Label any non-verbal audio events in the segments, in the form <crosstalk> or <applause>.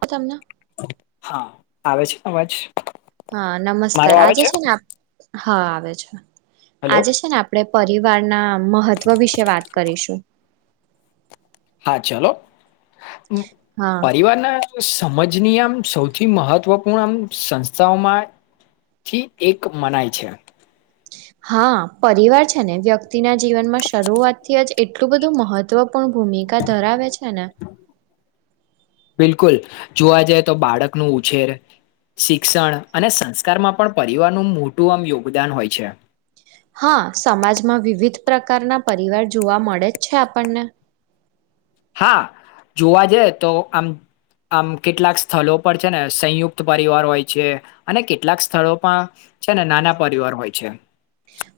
ક તમના હા આવે છે અવાજ. હા મારો નમસ્કાર આવે આજે છે ને. હા આવે છે. હલો આજે છે ને આપડે. પરિવારના મહત્વ વિશે વાત કરીશું. હા ચાલો. હા પરિવારના. સમજની આમ સૌથી મહત્વપૂર્ણ આમ સંસ્થાઓમાંથી એક મનાય છે. હા પરિવાર છે ને વ્યક્તિ. તિ ના જીવનમાં શરૂઆતથી જ. એટલું બધું મહત્વ. પણ ભૂમિકા ધરાવે છે ને. બિલકુલ જોવા જઈએ તો બાળકનું ઉછેર શિક્ષણ અને સંસ્કારમાં પણ પરિવારનું મોટું આમ યોગદાન હોય છે. હા સમાજમાં વિવિધ. પ્રકારના પરિવાર જોવા મળે જ છે આપણને. હા જોવા જઈએ તો આમ આમ કેટલાક સ્થળો પર છે ને સંયુક્ત પરિવાર હોય છે અને કેટલાક સ્થળોમાં.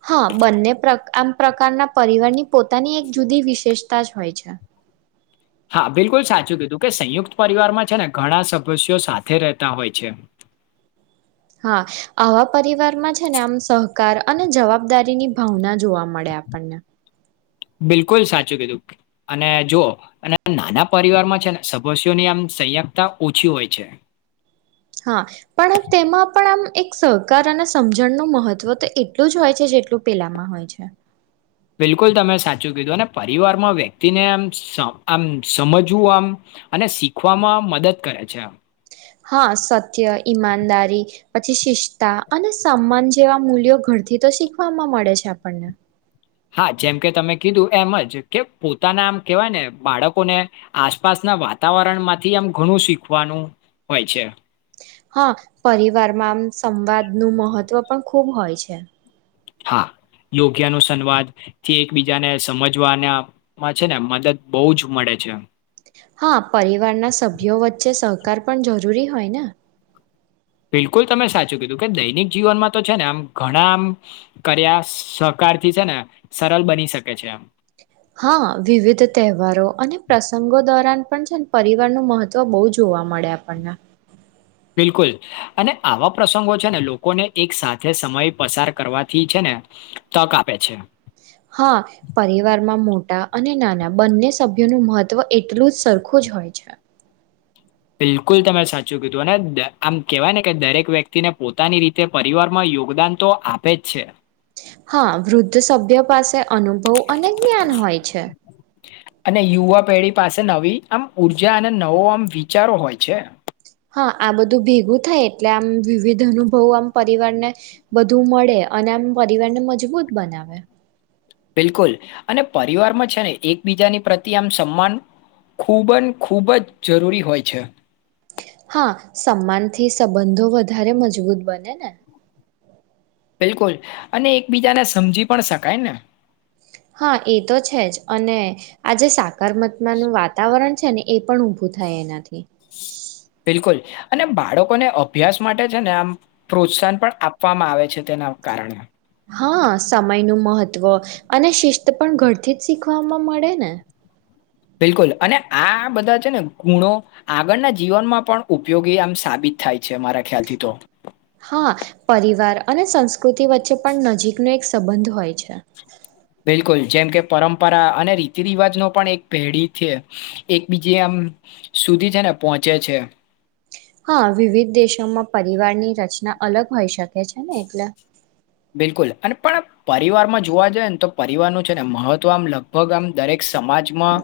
હા બંને પ્રકાર આમ. પ્રકારના પરિવારની. પોતાની એક જુદી વિશેષતા. તા જ હોય છે. હા બિલકુલ સાચું કીધું કે સંયુક્ત પરિવારમાં છે ને ઘણા સદસ્યો સાથે રહેતા હોય છે. હા આવા પરિવારમાં છે ને આમ સહકાર અને જવાબદારીની ભાવના જોવા મળે આપણને. બિલકુલ સાચું કીધું અને જોઓ અને નાના પરિવારમાં છે સસ્યોની આમ સયકતા ઓછી હોય છે. હા પણ તેમાં પણ આમ એક સહકાર અને સમજણનું મહત્ત્વ તો એટલું જ હોય છે જેટલું પેલામાં હોય છે. બિલકુલ તમે સાચું કીધું અને પરિવારમાં વ્યક્તિને આમ આમ સમજવું આમ અને શીખવામાં મદદ કરે છે આમ. હા સત્ય ઈમાનદારી. પછી શિસ્તા અને સંમાન જેવા મૂલ્યો ઘરથી તો શીખવામાં મળે છે આપણને. હા જેમ કે તમે કીધું એમ જ કે પોતાના આમ કેહેવાય ને બાળકોને આસપાસના વાતાવરણ માંથી આમ ઘણું શીખવાનું હોય છે. હા પરિવારમાં આમ સંવાદનું મહત્વ પણ ખૂબ હોય છે. હા યોગ્ય નુ સંવાદ થી એકબીજાને સમજવાનામાં છે ને મદદ બહુ જ મળે છે. હા પરિવારના સભ્યો વચ્ચે સહકાર પણ જરૂરી હોય ને. બિલકુલ તમે સાચું કીધું કે દૈનિક જીવનમાં તો છે ને આમ ઘણા આમ કર્યા સહકારથી છે ને સરળ બની શકે છે આમ. હા વિવિધ તહેવારો અને પ્રસંગો દોરાન પણ છે પરિવાર ન મહત્વ બહુ જોવા મળે આપણને. બિલકુલ અને આવા પ્રસંગો છે ને લોકોને એક સાથે સમય પસાર કરવાથી છે ને તક આપે છે. હા પરિવારમાં મોટ. ટા અને નાના બંને સભ્યોનું મહત્વ એટલું જ સરખું જ હોય છે. બિલકુલ તમે સાચું કીધું અને આમ કહેવાય ને કે દરેક વ્યક્તિને પોતાની રીતે પરિવારમાં યોગદાન તો આપે જ છે. હા વૃદ્ધ સભ્ય પાસે અનુભવ અને જ્ઞાન હોય છે. અને યુવા પેઢી પાસે નવી આમ ઉર્જા અને નવો આમ. વિચારો હોય છે. હા આ બધું ભેગું થાય એટલે આમ વિવિધ અનુભવો આમ પરિવારને વધું મળે અને આમ પરિવારને મજબૂત બનાવે બિલકુલ અને પરિવારમાં છે ને એકબીજાની પ્રતિ આમ સન્માન ખૂબ જ ખૂબ જ જરૂરી હોય છે હા સન્માનથી સંબંધો વધારે મજબૂત બને ને બિલકુલ અને એકબીજાને સમજી પણ શકાય ને હા એ તો છે જ અને આજે સા કર્મત્માનું વાતાવરણ છે ને એ પણ ઊભું થાય એનાથી બિલકુલ અને બાળકોને અભ્યાસ માટે છે ને આમ પ્રોત્સાહન પણ આપવામાં આવે છે તેના કારણે હા સમયનું મહત્વ અને શિસ્ત પણ ઘરથી જ શીખવામાં મળે ને બિલકુલ અને આ બધા છે ને ગુણો આગળના જીવનમાં પણ ઉપયોગી આમ સાબિત થાય છે મારા ખ્યાલથી તો હા પરિવાર અને સંસ્કૃતિ વચ્ચે પણ નજીકનો એક સંબંધ હોય છે બિલકુલ જેમ કે પરંપરા અને રીતિ રિવાજ ન પણ એક પેઢી છે એકબીજ આમ સુધી છે ને પહોંચે છે હા વિવિધ દેશોમાં પરિવારની રચના અલગ હોય શકે છે ને એટલે બિલકુલ અને પણ પરિવારમાં જોવા જાય ને તો પરિવારનું છે ને મહત્વ આમ લગભગ આમ દરેક સમાજમાં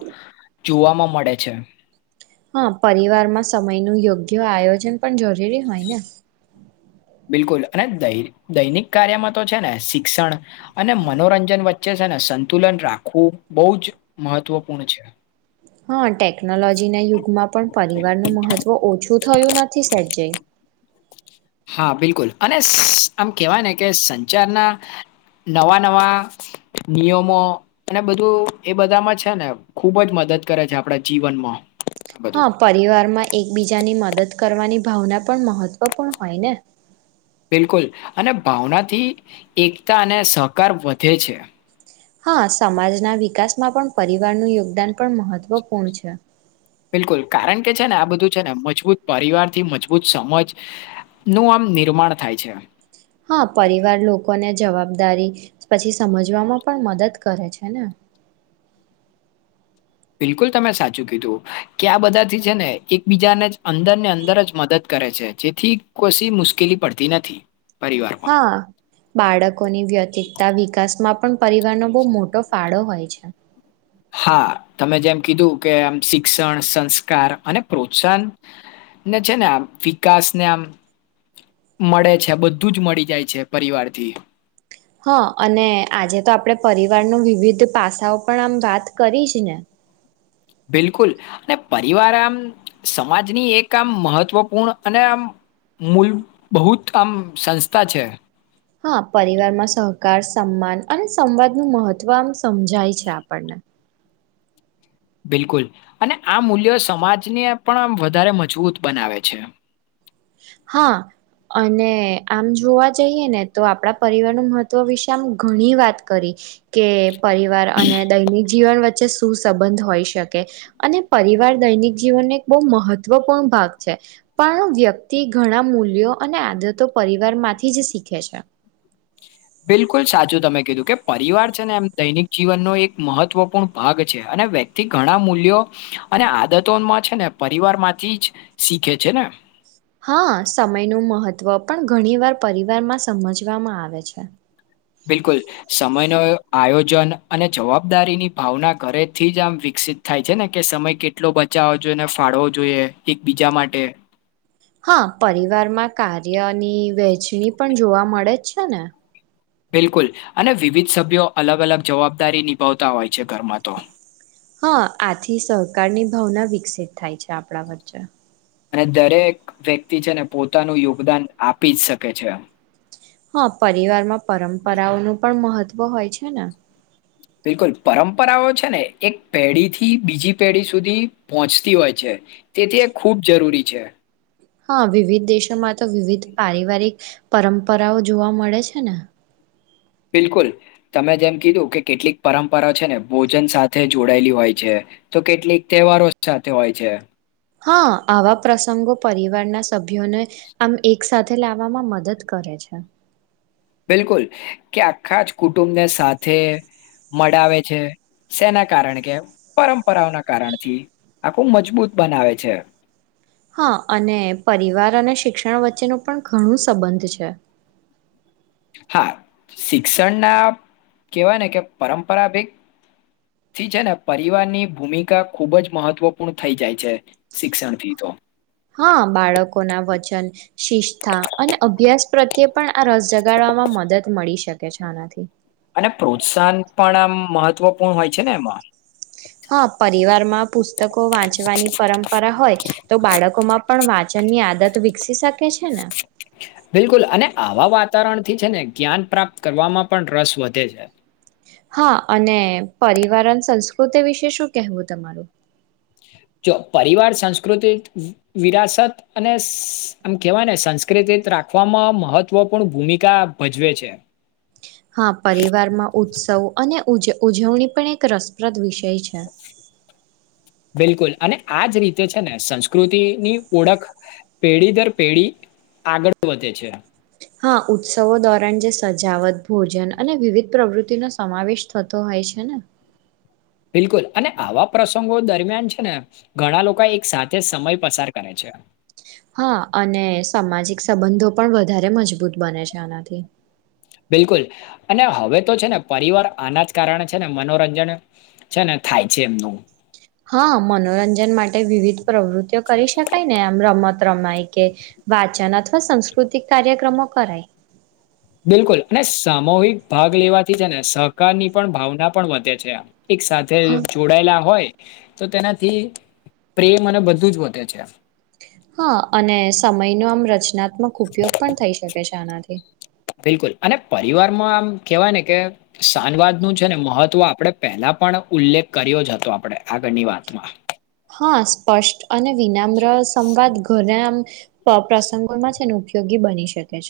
જોવાવામાં મળે છે હા પરિવાર માં સમય નું યોગ્ય આયોજન પણ જરૂરી હોય ને બિલકુલ અને દૈનિક કાર્યમાં તો છે ને શિક્ષણ અને મનોરંજન વચ્ચે છે ને સંતુલન રાખવું બહુ જ મહત્વપૂર્ણ છે હા ટટેક ટેકનોલોજીના યુગમાં પણ પરિવારનું મહત્વ ઓછું થયું નથી સેજ જેય હા બિલકુલ અને આમ કેહેવાય ને કે સંચારના નવા નવા નિયમો અને બધું એ બધામાં છે ને ખૂબ જ મદદ કરે છે આપણા જીવનમાં આ બધું હા પરિવાર માં એકબીજાની મદદ કરવાની ભાવના પણ મહત્વપૂર્ણ હોય ને બિલકુલ અને ભાવનાથી એકતા અને સહકાર વધે છે હા સમાજના વિકાસમાં પણ પરિવારનું યોગદાન પણ મહત્વપૂર્ણ છે બિલકુલ કારણ કે છે ને આ બધું છે ને મજબૂત પરિવાર થી મજબૂત સમજ નું આમ નિર્માણ થાય છે હા પરિવાર લોકોને જવાબદારી પછી સમજવામાં પણ મદદ કરે છે ને બિલકુલ તમે સાચું કીધું કે આ બધાથી છે ને એકબીજાને અંદર ને અંદર જ મદદ કરે છે જેથી કોશી મુશ્કેલી પડતી નથી પરિવારમાં હા બાળકોની વ્યતિિતતા વિકાસ માં પણ પરિવારનો બહુ મોટો ફાળો હોય છે હા તમે જેમ કીધું કે આમ શિક્ષણ સંસ્કાર અને પ્રોત્સાહન ને છે ને આમ વિકાસ ને આમ મળે છે બધું જ મળી જાય છે પરિવારથી હા અને આજે તો આપણે પરિવાર ન વિવિધ પાસાઓ પણ આમ વાત કરીશ ને બિલકુલ અને પરિવાર આમ સમાજની એક આમ મહત્વપૂર્ણ અને આમ મૂલ બહુત આમ સંસ્થા છે હા પરિવારમાં સહકાર સન્માન અને સંવાદનું મહત્ત્વ આમ સમજાય છે આપણને બિલકુલ અને આ મૂલ્યો સમાજને પણ વધારે મજબૂત બનાવે છે હા અને આમ જોવા જઈએ ને તો આપણા પરિવારનું મહત્વ વિશે આમ ઘણી વાત કરી કે પરિવાર અને દૈનિક જીવન વચ્ચે સુુંસબંધ હોઈ શકે અને પરિવાર દૈનિક જીવનને એક બહુ મહત્વપૂર્ણ ભાગ છે પણ વ્યતિ તે ઘણા મૂલ્યો અને આદતો પરિવારમાંથી જ શીખે છે બિલકુલ સાચું તમે કીધું કે પરિવાર છે ને એમ દૈનિક જીવનનો એક મહત્વપૂર્ણ ભાગ છે અને વ્યક્તિ ઘણા મૂલ્યો અને આદતોમાં છે ને પરિવાર માંથી જ શીખે છે ને હા સમયનું મહત્વ પણ ઘણી વાર પરિવારમાં સમજવામાં આવે છે બિલકુલ સમયનો આયોજન અને જવાબદારીની ભાવના ઘરેથી જ આમ વિકસિત થાય છે ને કે સમય કેટલો બચાવો જોઈએ ને ફાળવો જોઈએ એકબીજા માટે હા પરિવારમાં કાર્યની વહેચણી પણ જોવા મળે જ છે ને બિલકુલ અને વિવિધ સભ્યો અલગ અલગ જવાબદારી નિભાવતા હોય છે ઘરમાં તો હા આથી સહકારની ભાવના વિકસિત થાય છે આપણા વચ્ચે અને દરેક વ્યક્તિ છે ને પોતાનું યોગદાન આપી જ શકે છે હા પરિવારમાં પરંપરાઓનું પણ મહત્વ હોય છે બિલકુલ પરંપરાઓ છે ને એક પેઢી થી બીજી પેઢી સુધી પહોંચતી હોય છે તેથી ખૂબ જરૂરી છે હા વિવિધ દેશોમાં તો વિવિધ પારિવારિક પરંપરાઓ જોવા મળે છે ને બિલકુલ તમે જેમ કીધું કે કેટલીક પરંપરા છે ને ભોજન સાથે જોડાયેલી હોય છે તો કેટલીક તહેવારો સાથે હોય છે હા આવા પ્રસંગો પરિવારના સભ્યોને આમ એક સાથે લાવવામાં મદદ કરે છે બિલકુલ કે આખા જ કુટુંબને સાથે મળાવે છે તેેના કારણ કે પરંપરાઓના કારણથી આખું મજબૂત બનાવે છે હા અને પરિવાર અને શિક્ષણ વચ્ચેનું પણ ઘણું સંબંધ છે હા શિક્ષણના કેહેવાય ને કે પરંપરાભત થી છે ને પરિવારની ભૂમિકા ખૂબ જ મહત્વપૂર્ણ થઈ જાય છે શિક્ષણથી તો હા બાળકોના વચન શિસ્તાા અને અભ્યાસ પ્રત્યે પણ આ રસ જગાડવામાં મદદ મળી શકે છે આનાથી અને પ્રોત્સાહન પણ આમ મહત્વપૂર્ણ હોય છે ને એમાં હા પરિવારમાં પુસ્તકો વાંચવાની પરંપરા ની આદત વિક શ કે છેના બિલકુલ અને આવા વાતાવરણ થી છે ને જ્ઞાન પ્રાપ્ત કરવામાં પણ રસ વધે છે હા અને પરિવારન સંસ્કૃતિ વિશે શું કેહેવું તમારું જો પરિવાર સંસ્કૃત વિરાસત અને આમ કેવાય ને સંસ્કૃત રાખવામાં મહત્વપૂર્ણ ભૂમિકા ભજવે છે હા પરિવારમાં ઉત્સવ અને ઉજ ઉજવણી પણ એક રસપ્રદ વિષય છે બિલકુલ અને આજ રીતે છે ને સંસ્કૃતિની ઓળખ પેઢી દર પેઢી આગળ વધે છે હા ઉત્સવો દોરણ જે સજાવટ ભોજન અને વિવિધ પ્રવૃત્તિ નો સમાવેશ થતો હોય છે ને બિલકુલ અને આવા પ્રસંગો દરમિયાન છે ને ઘણા લોકો એક સાથે સમય પસાર કરે છે હા અને સામાજિક સંબંધો પણ વધારે મજબૂત બને છે આનાથી બિલકુલ અને હવે તો છે ને પરિવાર આના જ કારણે છે ને મનોરંજન છે ને થાય છે એમનું હા મનોરંજન માટે વિવિધ પ્રવૃત્તિઓ કરી શકાય ને આમ રમત રમાય કે વાચન અથવા સાસ્કૃતિક કાર્યક્રમો કરાય બિલકુલ અને સામૂહિક ભાગ લેવાથી છે ને સહકાર ની પણ ભાવના પણ વધે છે આમ એક સાથે હા જોડાયેલા હોય તો તેનાથી પ્રેમ અને બધું જ વધે છે હા અને સમય નો આમ રચના આત્મક ઉપયોગ પણ થઈ શકે છે આનાથી મ કેવાય ને કે શાનવાદ નું છે ને મહત્વ આપણે પહેલા પણ ઉલ્લેખ કર્યો જ હતો આપણે આગળની વાતમાં હા સ્પષ્ટ અને વિનામ્ર સંવાદ ઘરામ પ્રસંગોમાં છે અને ઉપયોગી બની શકે છે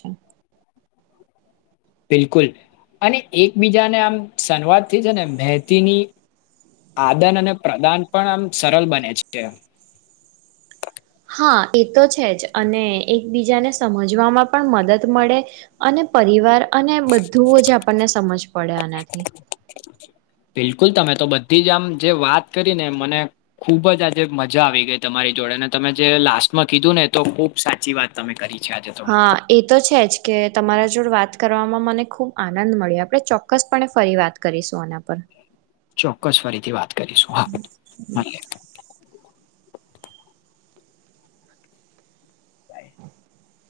બિલકુલ અને એકબીજાને આમ સંવાદથી છે ને મહેતીની આદાન અને પ્રદાન પણ આમ સરળ બને છે હા એ તો છે જ અને એક એક બીજાને સમજવામાં પણ મદદ મળે અને પરિવાર અને બધું જ આપણને સમજ પડે આનાથી બિલકુલ તમે તો બધી જ આમ જે વાત કરી ને મને ખુબ જ આજે મજા આવી ગઈ તમારી જોડે અને તમે જે લાસ્ટમાં કીધું ને તો ખુબ સાચી વાત તમે કરી છે આજે તો હા એ તો છે જ કે તમારા જોડ વાત કર મને ખુબ આનંદ મળ્યો આપણે ચોક્કસપણે ફરી વાત કરીશું એના પર ચોક્કસ ફરીથી વાત કરીશું હા બાય. <inaudible>